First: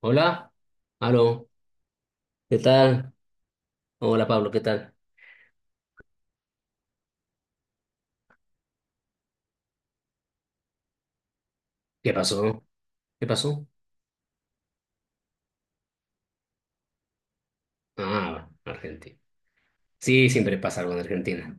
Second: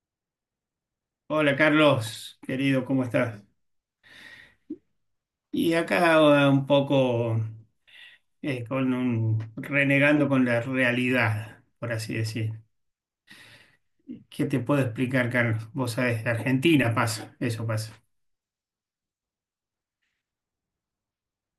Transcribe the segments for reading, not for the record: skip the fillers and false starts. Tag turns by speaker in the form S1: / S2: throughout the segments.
S1: Hola, aló,
S2: Hola Carlos,
S1: ¿qué
S2: querido, ¿cómo
S1: tal?
S2: estás?
S1: Hola Pablo, ¿qué tal?
S2: Y acá un poco con renegando con la realidad, por
S1: ¿Qué
S2: así decir.
S1: pasó? ¿Qué pasó?
S2: ¿Qué te puedo explicar, Carlos? Vos sabés, de Argentina pasa, eso pasa.
S1: Ah, Argentina. Sí, siempre pasa algo en Argentina.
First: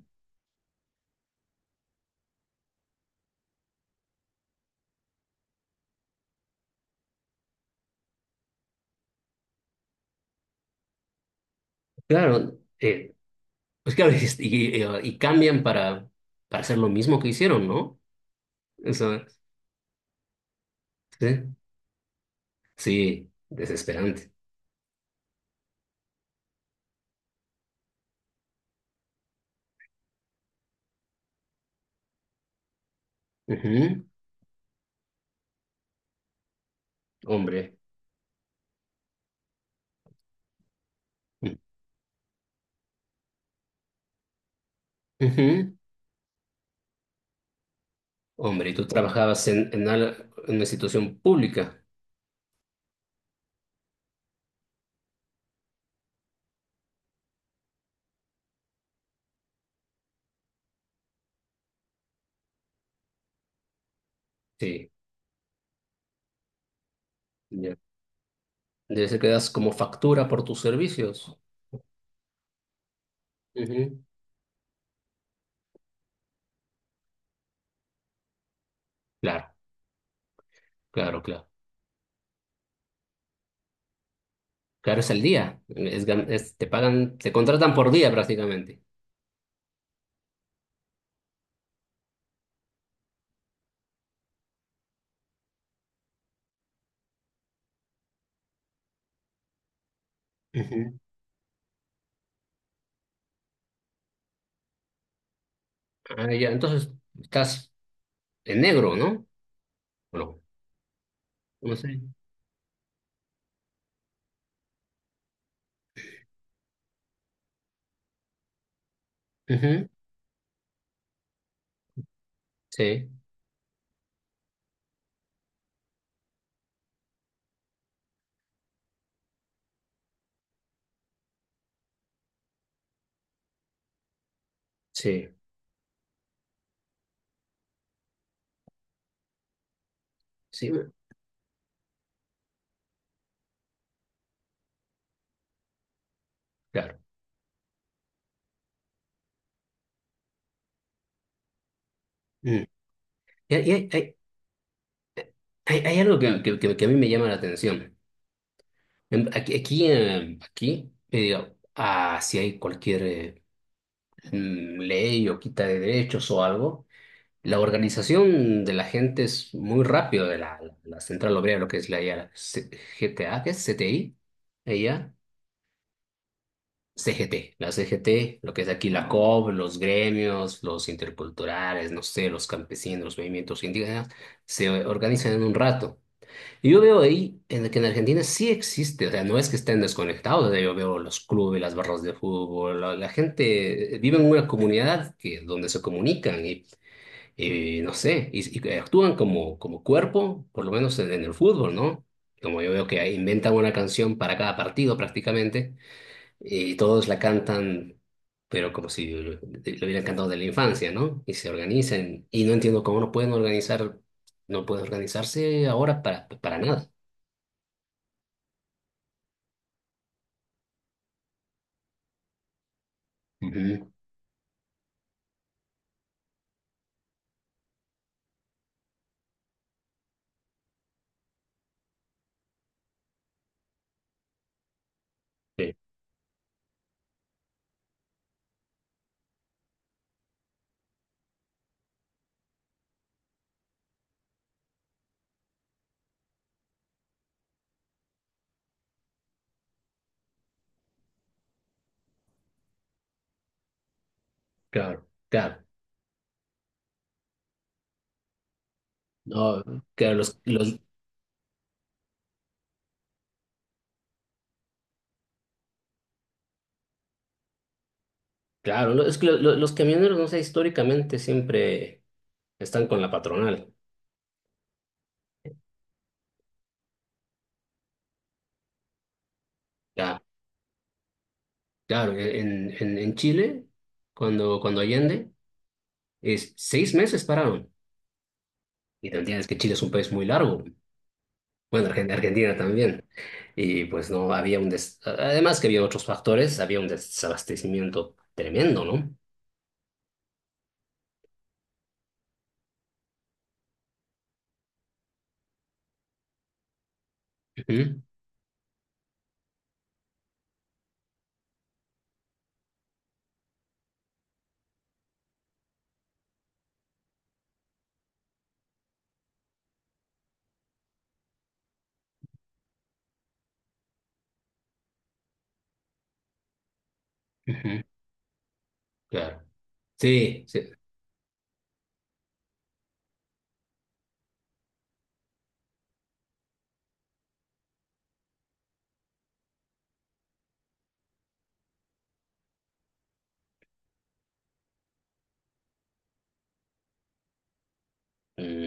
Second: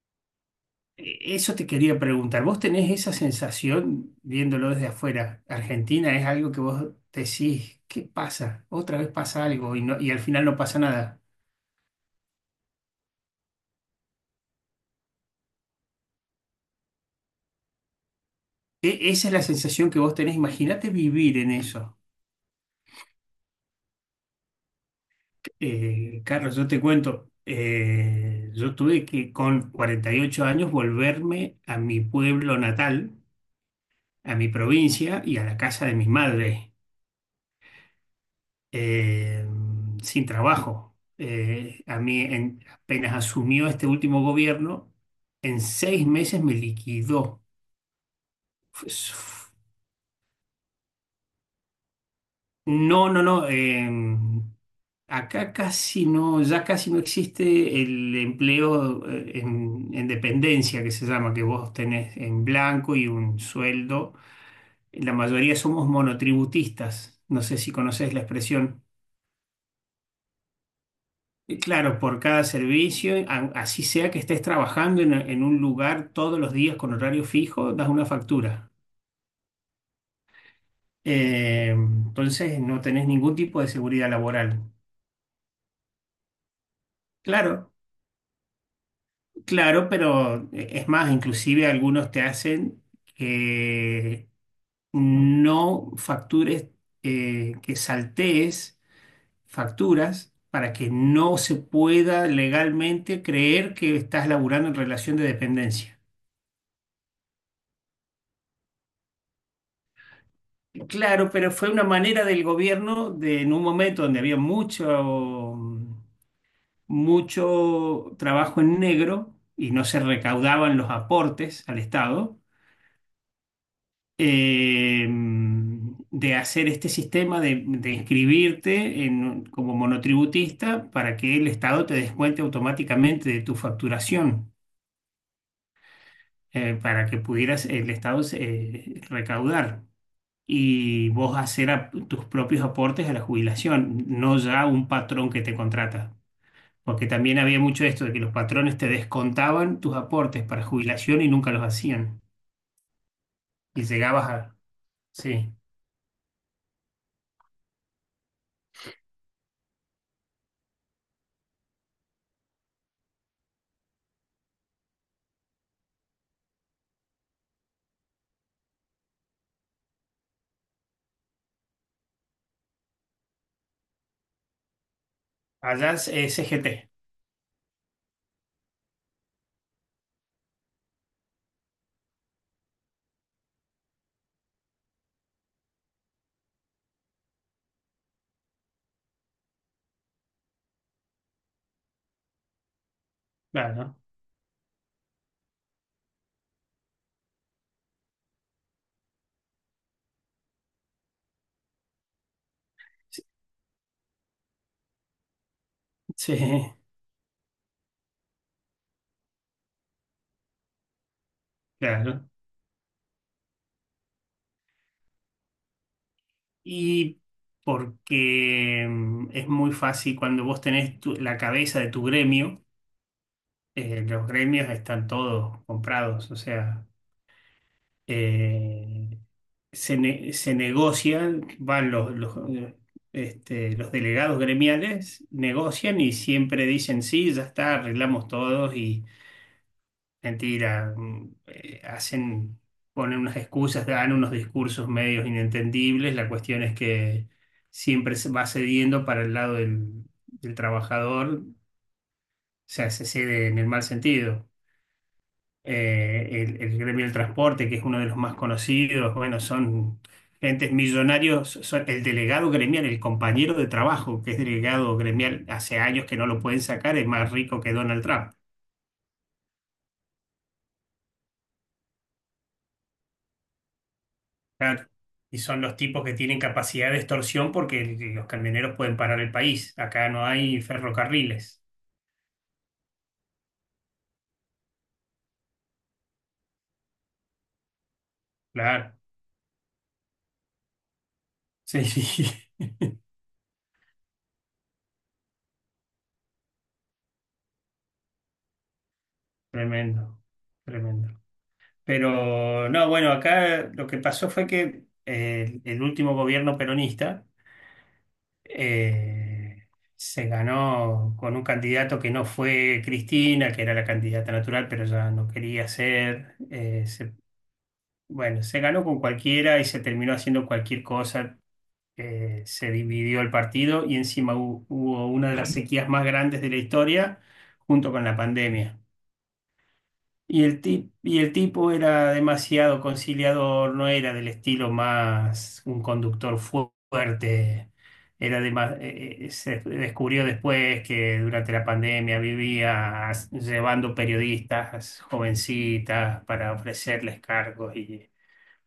S2: Eso te quería preguntar. ¿Vos tenés esa sensación viéndolo desde afuera? Argentina es algo que vos decís, ¿qué pasa? Otra vez pasa algo y al final no pasa nada.
S1: Claro, pues claro, y cambian para hacer lo mismo que hicieron, ¿no? Eso,
S2: Esa es la sensación que vos tenés. Imagínate vivir en
S1: sí,
S2: eso.
S1: sí, desesperante.
S2: Carlos, yo te cuento, yo tuve que con 48 años volverme a mi pueblo natal,
S1: Ujú.
S2: a mi provincia y a la casa de mis madres,
S1: Hombre.
S2: eh, sin trabajo. A mí apenas asumió este último gobierno, en
S1: Ujú.
S2: 6 meses me liquidó.
S1: Hombre, y tú trabajabas en una institución pública.
S2: No, no, no. Acá casi no, ya casi no existe el empleo en dependencia que se llama, que vos tenés en blanco y un sueldo.
S1: Sí,
S2: La mayoría somos monotributistas. No sé si
S1: ya.
S2: conocés la expresión.
S1: Debe ser que das como factura por tus servicios.
S2: Y claro, por cada servicio, así
S1: Ujú.
S2: sea que estés trabajando en un lugar todos los días con horario fijo, das una factura.
S1: Claro, claro, claro.
S2: Entonces no tenés ningún tipo de seguridad laboral.
S1: Claro, es al día. Te pagan, te
S2: Claro.
S1: contratan por día prácticamente.
S2: Claro, pero es más, inclusive algunos te hacen que no factures, que saltees facturas para que
S1: Ujú.
S2: no se pueda legalmente creer que estás laburando en relación de dependencia.
S1: Ah, ya, entonces estás en negro, ¿no? ¿O no?
S2: Claro, pero fue
S1: No
S2: una
S1: sé.
S2: manera del gobierno de, en un momento donde había mucho trabajo en negro y no
S1: Ujú.
S2: se recaudaban los aportes al Estado,
S1: Sí,
S2: eh, de hacer este sistema de inscribirte como monotributista para que el Estado te descuente automáticamente de tu facturación,
S1: sí,
S2: para que pudieras el Estado recaudar
S1: sí,
S2: y vos hacer tus propios aportes a la jubilación, no ya un patrón que te contrata.
S1: claro.
S2: Porque también había mucho esto de que los patrones te descontaban tus aportes para jubilación y nunca los hacían.
S1: Mm. Y
S2: Y llegabas a... Sí,
S1: hay algo que a mí me llama la atención. Aquí, aquí me digo, ah, si hay cualquier ley o quita de derechos o algo. La organización de la gente es muy rápido de la Central Obrera, lo que es la, ya GTA. ¿Qué es CTI? Ella,
S2: allá es CGT,
S1: CGT, la CGT, lo que es aquí la COB, los gremios, los interculturales, no sé, los campesinos, los movimientos indígenas, se organizan en un rato. Y yo veo ahí en, que en Argentina sí existe, o sea, no es que estén desconectados, o sea, yo veo los clubes, las barras de fútbol, la
S2: claro. ¿No?
S1: gente vive en una comunidad que, donde se comunican y no sé, y actúan como, como cuerpo, por lo menos en el fútbol, ¿no? Como yo veo que inventan una canción para cada partido prácticamente,
S2: Sí,
S1: y todos la cantan, pero como si lo hubieran cantado de la infancia, ¿no? Y se
S2: claro.
S1: organizan, y no entiendo cómo no pueden organizar, no pueden organizarse ahora para nada.
S2: Y porque es muy fácil cuando vos tenés la cabeza de tu gremio,
S1: Ujú.
S2: los gremios están todos comprados, o sea, eh, se negocian, van los delegados gremiales,
S1: Sí,
S2: negocian y siempre dicen, sí, ya está, arreglamos todos. Mentira, hacen, ponen unas excusas, dan unos discursos medios inentendibles. La cuestión es que siempre se va cediendo para el lado del, del trabajador, o sea, se cede en el mal sentido.
S1: claro, claro.
S2: El gremio del transporte, que es uno de los más conocidos, bueno,
S1: No,
S2: son
S1: claro,
S2: gentes millonarios, son el delegado gremial, el compañero de trabajo, que es delegado gremial hace años que no lo pueden sacar, es más rico que Donald Trump.
S1: claro, no, es que los camioneros, no sé, históricamente siempre están con la patronal.
S2: Claro. Y son los tipos que tienen capacidad de extorsión porque los camioneros pueden parar el país. Acá
S1: Ya.
S2: no hay ferrocarriles.
S1: Claro, en Chile, cuando Allende, es 6 meses pararon.
S2: Claro.
S1: Y te entiendes que Chile es un país muy largo.
S2: Sí,
S1: Bueno, Argentina
S2: sí.
S1: también. Y pues no había un des... Además que había otros factores, había un desabastecimiento tremendo, ¿no?
S2: Tremendo. Tremendo. Pero no, bueno, acá lo que pasó fue que el último gobierno peronista
S1: Ujú.
S2: eh, se ganó con un candidato que no fue Cristina, que era la candidata natural, pero ya no quería ser. Bueno, se ganó con cualquiera y se terminó haciendo cualquier cosa, se dividió el partido y encima hubo una de las sequías más grandes de la historia
S1: Ujú.
S2: junto con la pandemia.
S1: Claro. Sí, sí.
S2: Y el tipo era demasiado conciliador, no era del estilo más un conductor fuerte. Se descubrió después que durante la pandemia vivía llevando periodistas jovencitas para ofrecerles cargos,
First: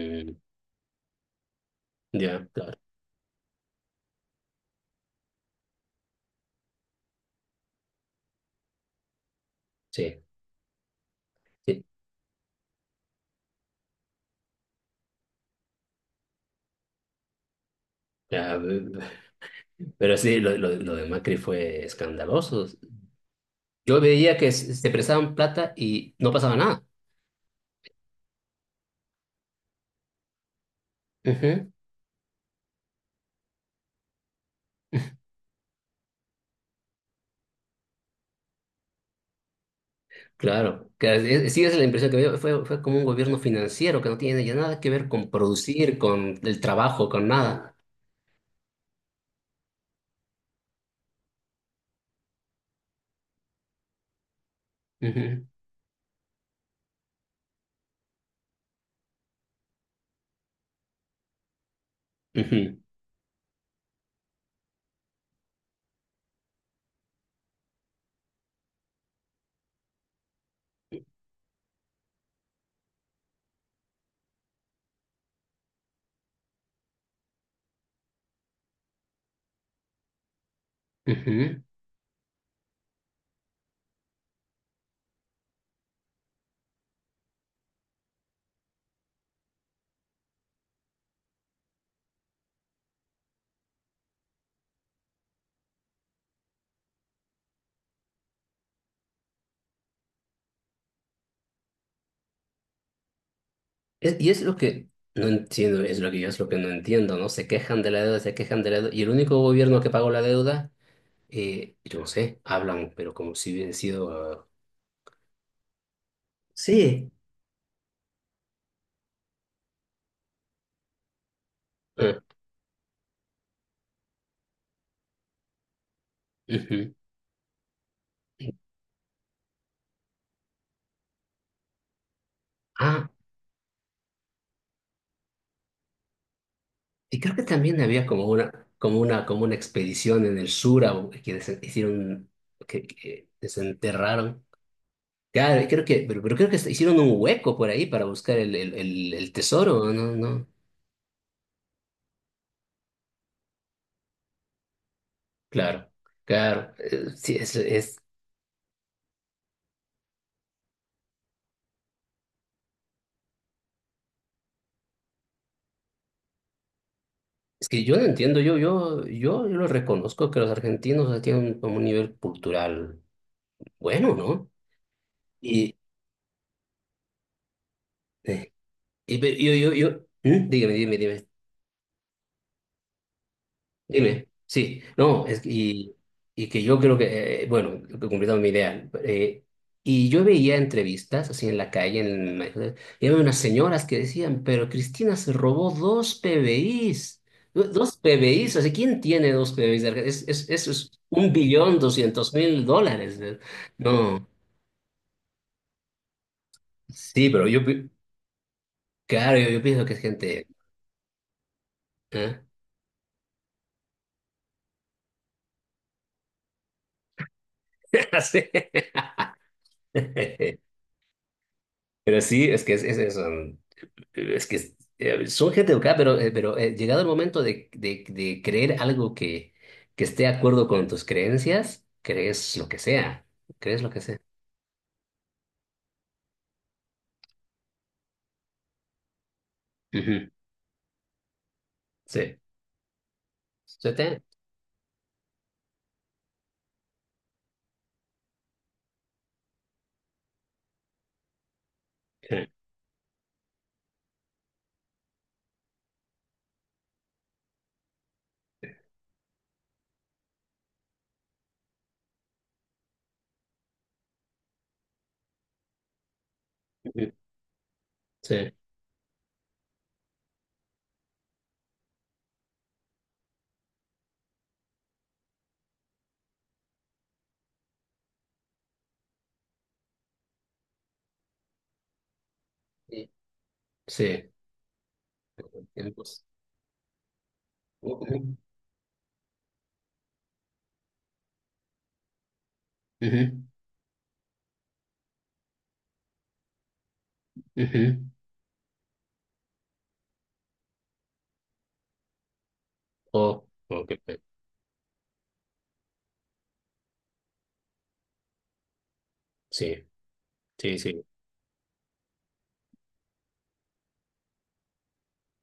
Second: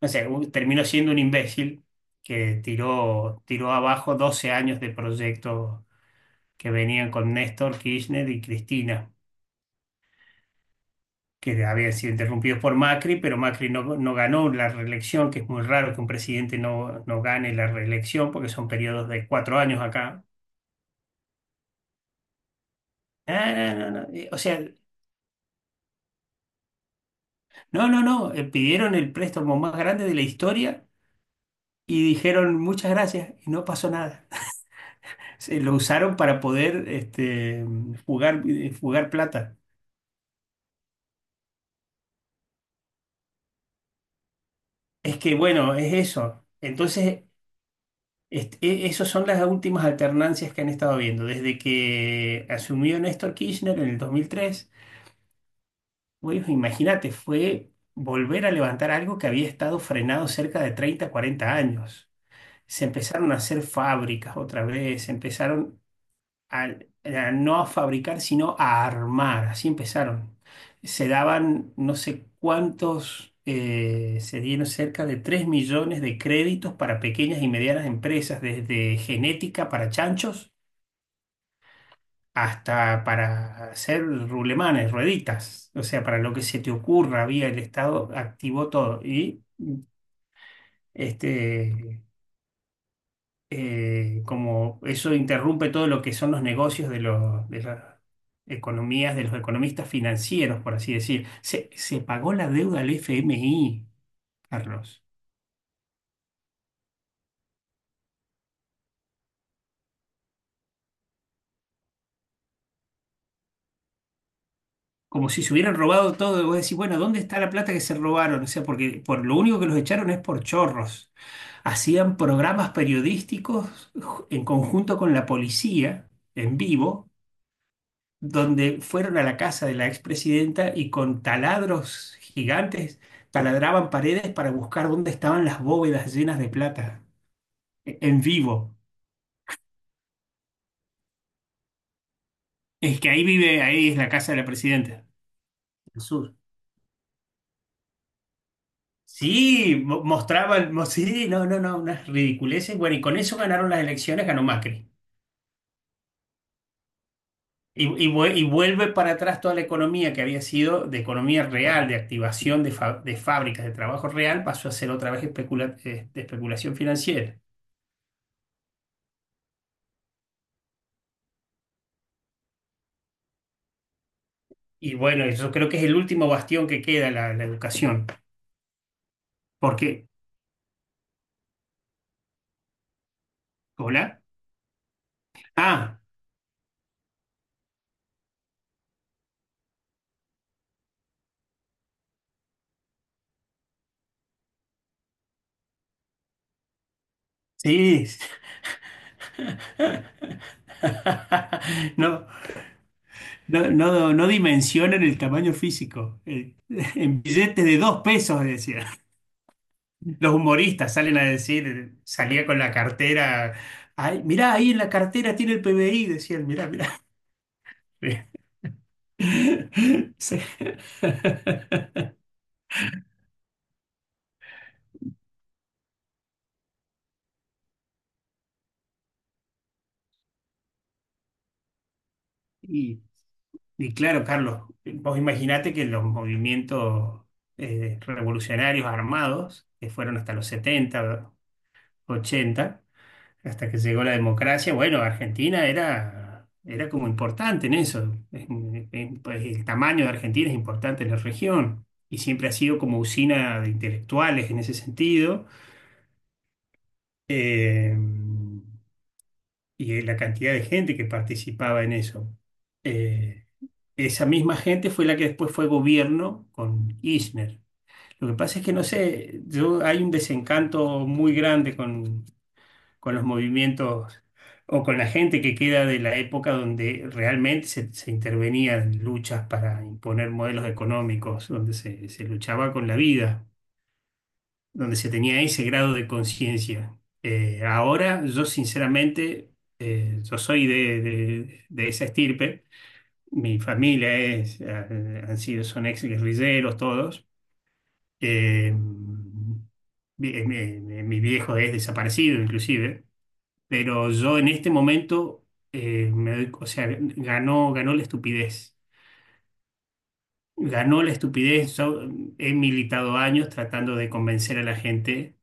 S2: no sé, terminó siendo un imbécil
S1: ya,
S2: que
S1: claro.
S2: tiró, tiró abajo 12 años de proyectos que venían con Néstor Kirchner y Cristina,
S1: Sí,
S2: que
S1: sí.
S2: habían sido interrumpidos por Macri, pero Macri no, no ganó la reelección, que es muy raro que un presidente no, no gane la reelección, porque
S1: Ya,
S2: son periodos de 4 años
S1: pero
S2: acá.
S1: sí, lo de Macri fue escandaloso.
S2: Ah, no, no,
S1: Yo
S2: no, no.
S1: veía
S2: O
S1: que
S2: sea,
S1: se prestaban plata y no pasaba nada.
S2: no, no, no, pidieron el préstamo más grande de la historia
S1: Ujú.
S2: y dijeron muchas gracias y no pasó nada. Se lo usaron para poder jugar, jugar plata.
S1: Claro, sí, esa es la impresión que me dio. Fue como un gobierno financiero que no tiene ya nada que ver
S2: Es
S1: con
S2: que, bueno, es
S1: producir, con
S2: eso.
S1: el trabajo,
S2: Entonces,
S1: con nada.
S2: esas son las últimas alternancias que han estado viendo. Desde que asumió Néstor Kirchner en el 2003,
S1: Ujú.
S2: bueno, imagínate, fue volver a levantar algo que había estado frenado cerca de 30, 40 años.
S1: Ujú.
S2: Se empezaron a hacer fábricas otra vez, se empezaron a, a no a fabricar, sino a armar. Así empezaron. Se daban no sé cuántos, se dieron cerca de 3 millones de créditos para pequeñas y medianas empresas, desde genética para chanchos
S1: Ujú.
S2: hasta para hacer rulemanes, rueditas. O sea, para lo que se te ocurra, había el Estado activó todo. Este. Como eso interrumpe todo lo que son los negocios de los, de las economías, de los economistas financieros, por así decir. Se pagó la deuda al FMI,
S1: Y es lo que
S2: Carlos.
S1: no entiendo, es lo que yo es lo que no entiendo, ¿no? Se quejan de la deuda, se quejan de la deuda. Y el único gobierno que pagó la deuda, yo no sé, hablan, pero como si hubiera sido... Ah.
S2: Como si se hubieran robado todo, y vos decís, bueno,
S1: Sí.
S2: ¿dónde está la plata que se robaron? O sea, porque por lo único que los echaron es por chorros. Hacían
S1: Ah.
S2: programas periodísticos en conjunto con la policía,
S1: Ah.
S2: en
S1: Ujú.
S2: vivo, donde fueron a la casa de la expresidenta y con taladros gigantes
S1: Ah.
S2: taladraban paredes para buscar dónde estaban las bóvedas llenas de plata,
S1: Y creo que también había
S2: en
S1: como una,
S2: vivo.
S1: como una expedición en el sur hicieron,
S2: Es que ahí
S1: que
S2: vive, ahí es la casa de
S1: desenterraron.
S2: la presidenta,
S1: Claro, creo
S2: el
S1: que,
S2: sur.
S1: pero creo que hicieron un hueco por ahí para buscar el
S2: Sí,
S1: tesoro, ¿no? No,
S2: mostraban, sí, no, no, no, unas ridiculeces. Bueno, y con eso ganaron las elecciones, ganó Macri.
S1: claro, claro. Sí,
S2: Y vuelve para atrás toda la economía que había sido de economía real, de activación de fábricas, de trabajo real, pasó a ser otra vez de especulación financiera.
S1: es que yo no entiendo, yo lo reconozco que los argentinos o tienen como un nivel cultural bueno, ¿no?
S2: Y bueno, eso creo
S1: Y,
S2: que es el último bastión que queda, la educación.
S1: eh, yo.
S2: Porque,
S1: ¿Mm? Dígame, dime, dime.
S2: ¿hola?
S1: Dime, sí, no,
S2: Ah,
S1: y que yo creo que, bueno, lo que completaba mi idea. Y yo veía entrevistas así en la calle, y había unas señoras que decían, pero Cristina se robó dos PBIs, dos
S2: sí.
S1: PBIs, o sea, ¿quién tiene dos PBIs de Eso es un billón
S2: No,
S1: doscientos mil dólares? ¿Eh?
S2: no, no,
S1: No,
S2: no dimensionan el tamaño físico. En
S1: sí, pero
S2: billetes de dos pesos, decía.
S1: claro, yo pienso que es
S2: Los
S1: gente.
S2: humoristas salen a decir,
S1: ¿Eh?
S2: salía con la cartera. Ay, mirá, ahí en la cartera tiene el PBI, decían, mirá, mirá.
S1: Así.
S2: Sí.
S1: Pero sí, es eso. Es que son gente educada, pero llegado el momento de creer algo que esté de acuerdo con tus creencias, crees lo que sea, crees lo
S2: Y
S1: que sea.
S2: claro, Carlos, vos imaginate que los movimientos revolucionarios armados, que fueron
S1: Ujú.
S2: hasta los setenta,
S1: Sí.
S2: ochenta, hasta que
S1: ¿Se
S2: llegó la
S1: te?
S2: democracia, bueno, Argentina era, era como importante en eso. Pues, el tamaño de Argentina es importante en la región y
S1: Sí.
S2: siempre ha sido como usina de intelectuales en ese sentido. Eh, y la cantidad de gente que participaba en eso. Eh, Esa misma gente fue la que después fue gobierno con
S1: Ujú.
S2: Kirchner. Lo que
S1: Sí.
S2: pasa es que no sé, yo, hay un desencanto muy grande con los movimientos o con la gente que queda de la época donde realmente se intervenía en luchas para imponer modelos económicos, donde se luchaba con la
S1: Sí.
S2: vida,
S1: Sí.
S2: donde se tenía ese grado de
S1: Tiempos.
S2: conciencia. Ahora
S1: Ujú.
S2: yo sinceramente, yo soy de esa estirpe.
S1: Ujú.
S2: Mi familia es, han sido, son ex guerrilleros todos.
S1: Ujú.
S2: Mi viejo es desaparecido inclusive,
S1: Oh. Oh, qué
S2: pero
S1: pe-.
S2: yo en este momento, me o sea, ganó, ganó la estupidez.
S1: Sí, sí,
S2: Ganó
S1: sí.
S2: la estupidez. Yo he militado años tratando de convencer a la gente,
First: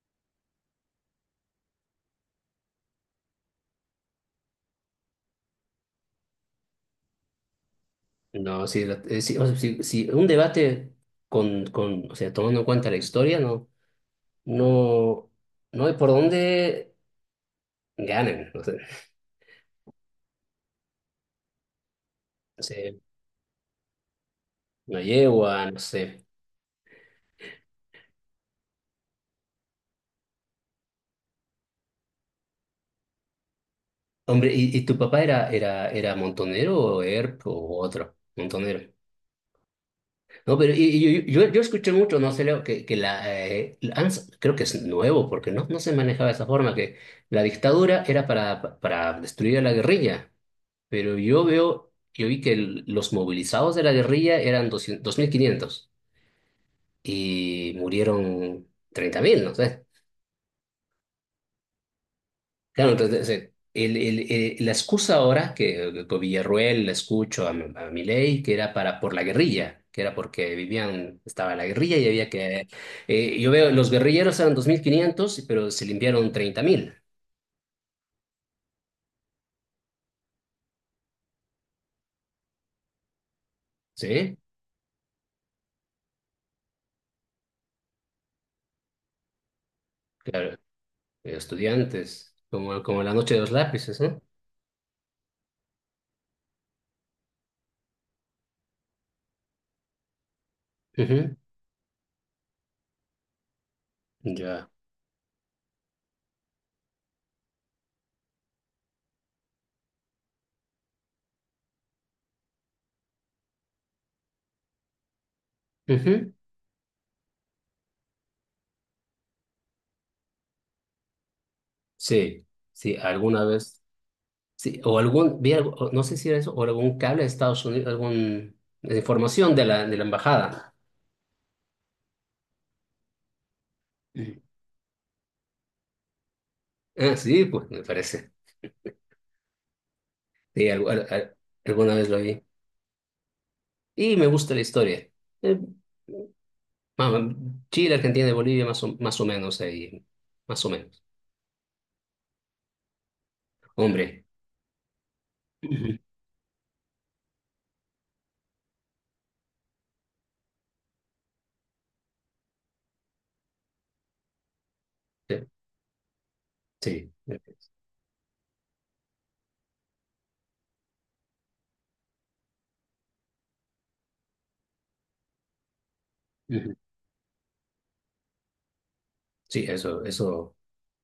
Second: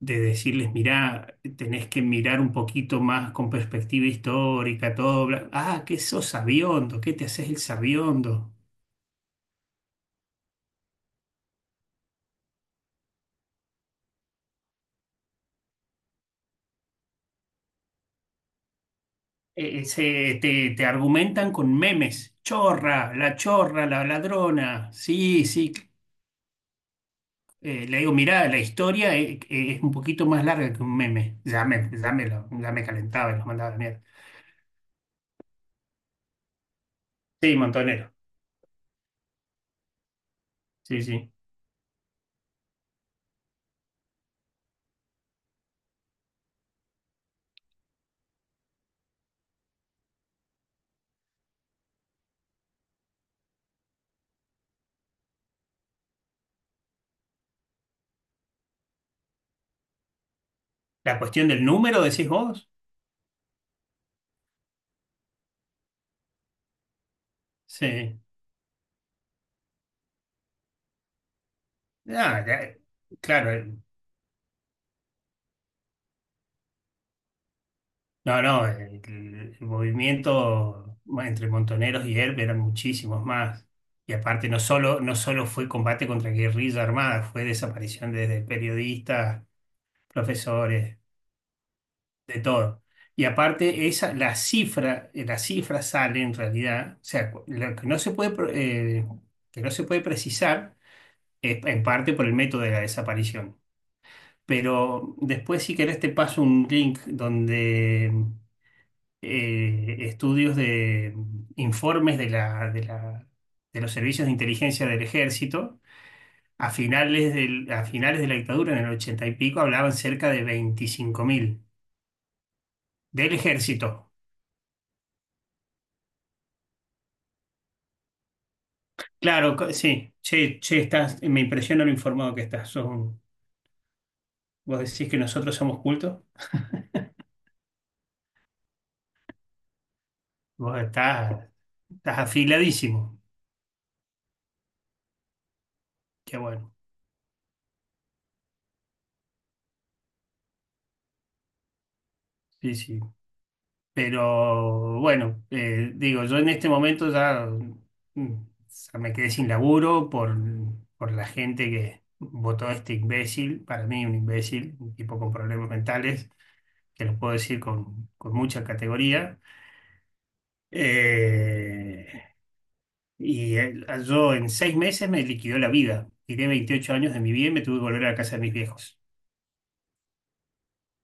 S2: de decirles, mirá, tenés que mirar un poquito más con perspectiva histórica, todo. Ah, que sos sabiondo, ¿qué te haces el sabiondo?
S1: No, sí, sí, o sea, sí, sí, un debate con, o sea, tomando en cuenta la historia, no, no, no hay por dónde. Ganan, no sé,
S2: Te argumentan con memes.
S1: no sé,
S2: Chorra, la ladrona.
S1: no
S2: Sí,
S1: yegua,
S2: sí.
S1: no sé.
S2: Le digo, mirá, la historia es, un poquito más larga que un meme. Ya me calentaba y los mandaba a la mierda.
S1: Hombre, y tu papá era, montonero o ERP
S2: Sí,
S1: o
S2: montonero.
S1: otro? Montonero. No, pero
S2: Sí,
S1: y
S2: sí.
S1: yo, yo escuché mucho, no sé, Leo, que la ANS, creo que es nuevo, porque no, no se manejaba de esa forma, que la dictadura era para destruir a la guerrilla, pero yo veo, yo vi que los movilizados de la guerrilla eran 202.500 y murieron 30.000, no sé.
S2: La cuestión del número, decís vos.
S1: Claro, entonces, la excusa ahora que con Villarruel la escucho a, a
S2: Sí.
S1: Milei, que era para por la guerrilla, que era porque vivían, estaba la guerrilla y había
S2: Ah,
S1: que
S2: ya,
S1: yo
S2: claro,
S1: veo los guerrilleros eran 2.500 pero se limpiaron 30.000.
S2: no, no, el movimiento bueno, entre Montoneros y ERP eran muchísimos más. Y
S1: ¿Sí?
S2: aparte no solo, no solo fue combate contra guerrilla armada, fue desaparición desde periodistas,
S1: Claro,
S2: profesores,
S1: estudiantes,
S2: de todo.
S1: como la
S2: Y
S1: noche de los
S2: aparte
S1: lápices,
S2: esa,
S1: ¿no?
S2: la cifra sale en realidad, o sea, lo que no se puede, que no se puede precisar
S1: Ujú.
S2: es en parte por el método de la desaparición.
S1: Ya.
S2: Pero después si querés te paso un link donde estudios de informes de los servicios de inteligencia del ejército.
S1: Ujú.
S2: A finales a finales de la dictadura, en el 80 y pico, hablaban cerca de 25.000
S1: Sí, sí,
S2: del
S1: alguna vez
S2: ejército.
S1: sí, o algún vi algo, o no sé si era eso o algún cable de Estados Unidos, algún información
S2: Claro, sí,
S1: de la
S2: che,
S1: embajada.
S2: che, estás, me impresiona lo informado que estás. Vos decís que nosotros somos cultos,
S1: Ah, sí, pues me parece. Sí,
S2: vos estás,
S1: alguna vez lo
S2: estás
S1: vi.
S2: afiladísimo.
S1: Y me gusta la historia. Eh,
S2: Qué bueno.
S1: vamos, Chile, Argentina y Bolivia, más o menos ahí. Más o menos.
S2: Sí, sí.
S1: Hombre.
S2: Pero bueno,
S1: Ujú.
S2: digo, yo en este momento ya, mm, ya me quedé sin laburo por la gente que votó a este imbécil, para mí un imbécil, un tipo con
S1: Sí,
S2: problemas mentales, que
S1: sí.
S2: lo puedo decir con mucha categoría. Eh, yo en 6 meses me liquidó la vida. Tiré
S1: Ujú.
S2: 28 años de mi vida y me tuve que volver a la casa de mis viejos.
S1: Sí, eso, eso.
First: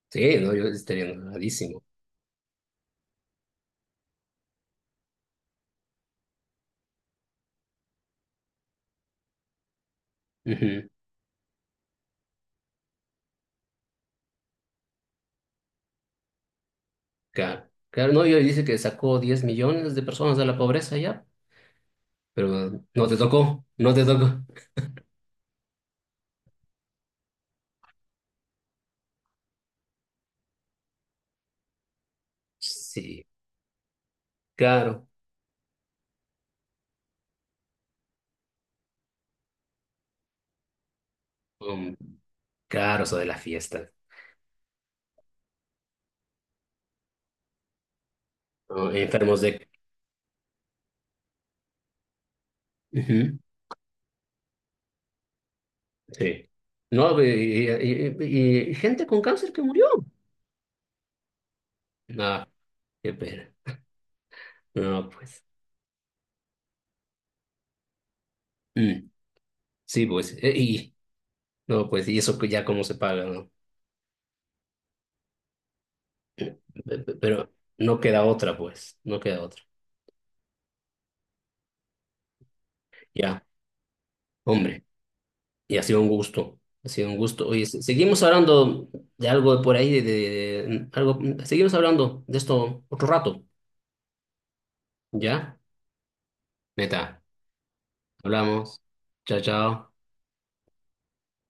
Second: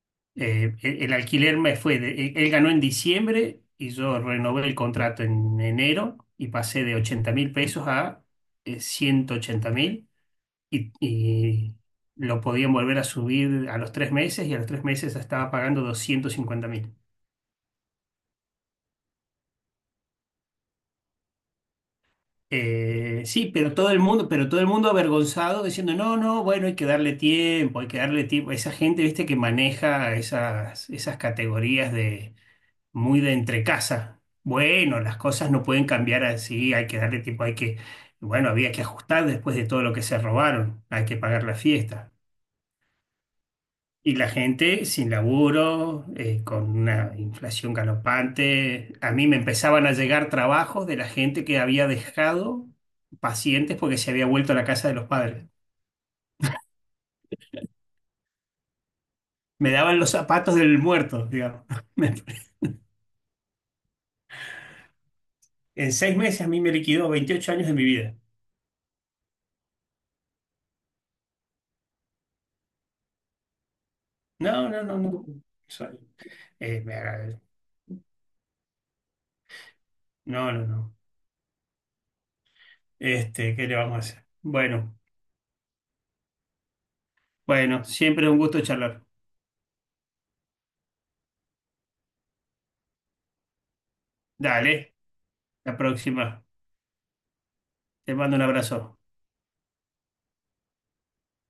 S1: Sí, no, yo estaría
S2: El alquiler me
S1: enojadísimo.
S2: fue, él ganó en diciembre y yo renové el contrato en enero y pasé de 80.000 pesos a 180.000
S1: Ujú.
S2: y lo podían volver a subir a los 3 meses y a los 3 meses estaba pagando 250.000.
S1: Claro. Claro, no, yo dice que sacó 10 millones de personas de la pobreza ya, pero no te
S2: Sí,
S1: tocó,
S2: pero todo
S1: no
S2: el
S1: te tocó.
S2: mundo, pero todo el mundo avergonzado diciendo, no, no, bueno, hay que darle tiempo, hay que darle tiempo. Esa gente, viste, que maneja esas, esas categorías muy
S1: Sí,
S2: de entre casa. Bueno,
S1: claro.
S2: las cosas no pueden cambiar así, hay que darle tiempo, hay que, bueno, había que ajustar después de todo lo que se robaron, hay que pagar la
S1: Um,
S2: fiesta.
S1: claro, eso de la fiesta.
S2: Y la gente sin laburo, con una inflación
S1: ¿No?
S2: galopante, a mí me
S1: Enfermos de...
S2: empezaban a llegar trabajos de la gente que había dejado
S1: Ujú.
S2: pacientes porque se había vuelto a la casa de los padres.
S1: Sí. No, y gente con cáncer que
S2: Me
S1: murió.
S2: daban los zapatos del muerto, digamos. Me-
S1: No, qué pena. No, pues.
S2: En seis meses a mí me liquidó 28 años de mi vida.
S1: Mm, sí, pues. Y, no, pues, y eso que ya cómo se paga, ¿no?
S2: No, no, no, no. Soy- me
S1: Pero no queda otra, pues. No queda otra.
S2: No, no, no.
S1: Ya,
S2: Este, ¿qué le vamos a hacer?
S1: hombre.
S2: Bueno,
S1: Y ha sido un gusto. Ha sido un gusto. Oye,
S2: bueno,
S1: seguimos
S2: siempre un gusto
S1: hablando
S2: charlar.
S1: de algo de por ahí, algo. Seguimos hablando de esto otro rato.
S2: Dale,
S1: ¿Ya?
S2: la próxima.
S1: Neta.
S2: Te mando un
S1: Hablamos.
S2: abrazo.
S1: Chao, chao.